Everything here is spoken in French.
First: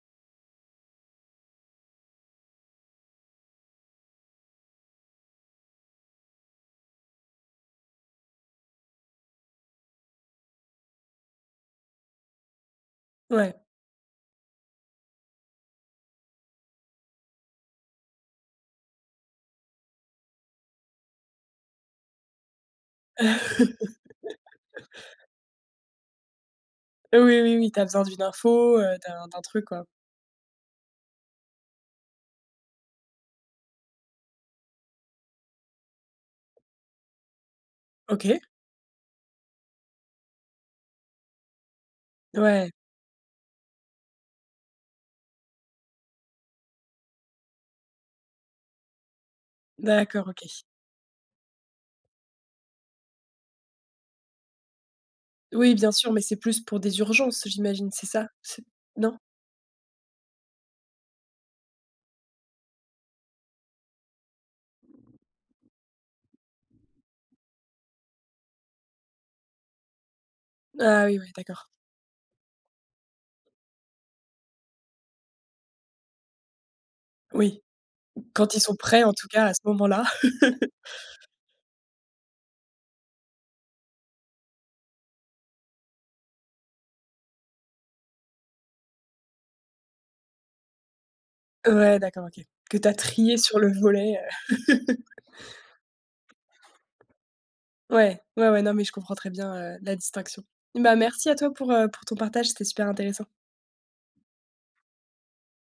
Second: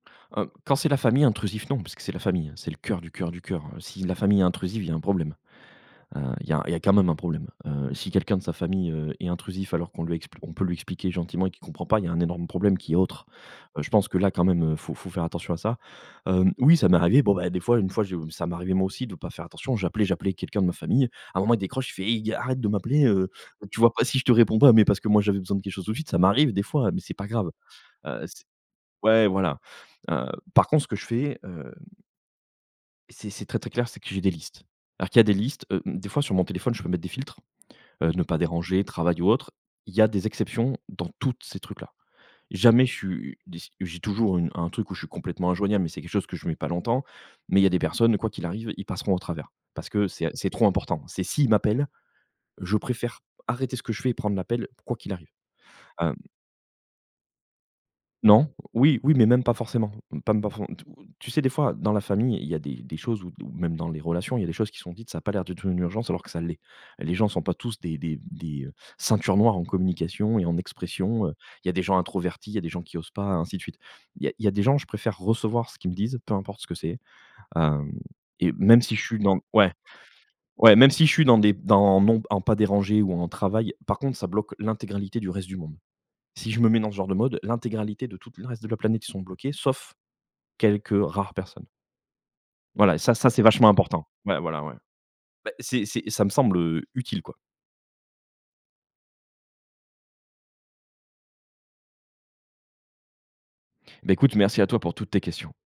Hem, quand c'est la famille, intrusif, non, puisque c'est la famille, c'est le cœur du cœur du cœur. Heu, si la famille est intrusive, il y a un problème. Heu, il y a il y a quand même un problème, heu, si quelqu'un de sa famille, heu, est intrusif, alors qu'on lui expli on peut lui expliquer gentiment et qu'il comprend pas, il y a un énorme problème qui est autre. Ouais. Heu, je pense que là quand même, heu, il faut faut faire attention à ça. Hem, oui, ça m'est arrivé, bon, beh, des fois une fois, je m ça m'arrivait moi aussi de pas faire attention. J'appelais j'appelais quelqu'un de ma famille, à un moment il décroche, il fait: «I arrête de m'appeler, heu, tu vois pas si je te réponds pas», mais parce que moi j'avais besoin de quelque chose tout suite, ça m'arrive des fois, heu, mais c'est pas Oui, grave. oui, oui, tu as besoin d'une Heu, c info, heu, ouais, d'un d'un voilà. truc, quoi. Hem, par contre ce que je fais, heu c'est c'est très, très clair, c'est que j'ai des listes. Alors qu'il y a des listes, hem, des fois sur mon téléphone, je peux mettre des filtres, heu, ne pas OK. déranger, travail ou autre. Il y a des exceptions dans toutes ces trucs là. Ouais. Jamais je suis, heu, dis j'ai toujours une un truc où je suis complètement injoignable, mais c'est quelque chose que je mets pas longtemps, mais il y a des personnes quoi qu'il arrive, ils passeront au travers, parce que c'est D'accord, a OK. c'est trop important. C'est s'ils m'appellent, je préfère arrêter ce que je fais et prendre l'appel quoi qu'il arrive, Oui, bien sûr, hem mais c'est plus pour des urgences j'imagine, c'est ça? Non. C'est Oui, oui, non? mais même pas forcément. Mmh pas m pas fo t heu, tu sais, des fois, dans la famille, il y a des des choses ou ou même dans les relations, il y a des choses qui sont dites, ça a pas l'air d'être une urgence alors que ça l'est. Les gens sont pas tous des des des ceintures noires en communication et en Ah oui, ouais, expression, heu, d'accord. il y a des gens introvertis, il y a des gens qui osent pas, ainsi de suite. Il y a il y a des gens, je préfère recevoir ce qu'ils me disent, peu importe ce que c'est, Oui. hem et Quand ils sont même si je prêts, en suis tout dans cas, à ce ouais, moment-là. ouais, même si je suis dans des dans non, en pas déranger ou en travail, par contre, ça bloque l'intégralité du reste du monde. Si je me mets dans ce genre de mode, l'intégralité de toute le reste de la planète, ils sont bloqués, sauf quelques rares personnes. Ouais, d'accord, OK, que tu as Voilà et ça ça, trié c'est sur vachement le important. volet, heu Ouais, voilà, ouais. Bah, c'est c'est ça me semble, heu, utile, quoi. Ouais, ouais, ouais, non, mais je comprends très bien, heu, la distinction. Bah, merci à toi pour, heu, pour ton partage. C'était super intéressant. Bah, écoute merci à toi pour toutes tes questions.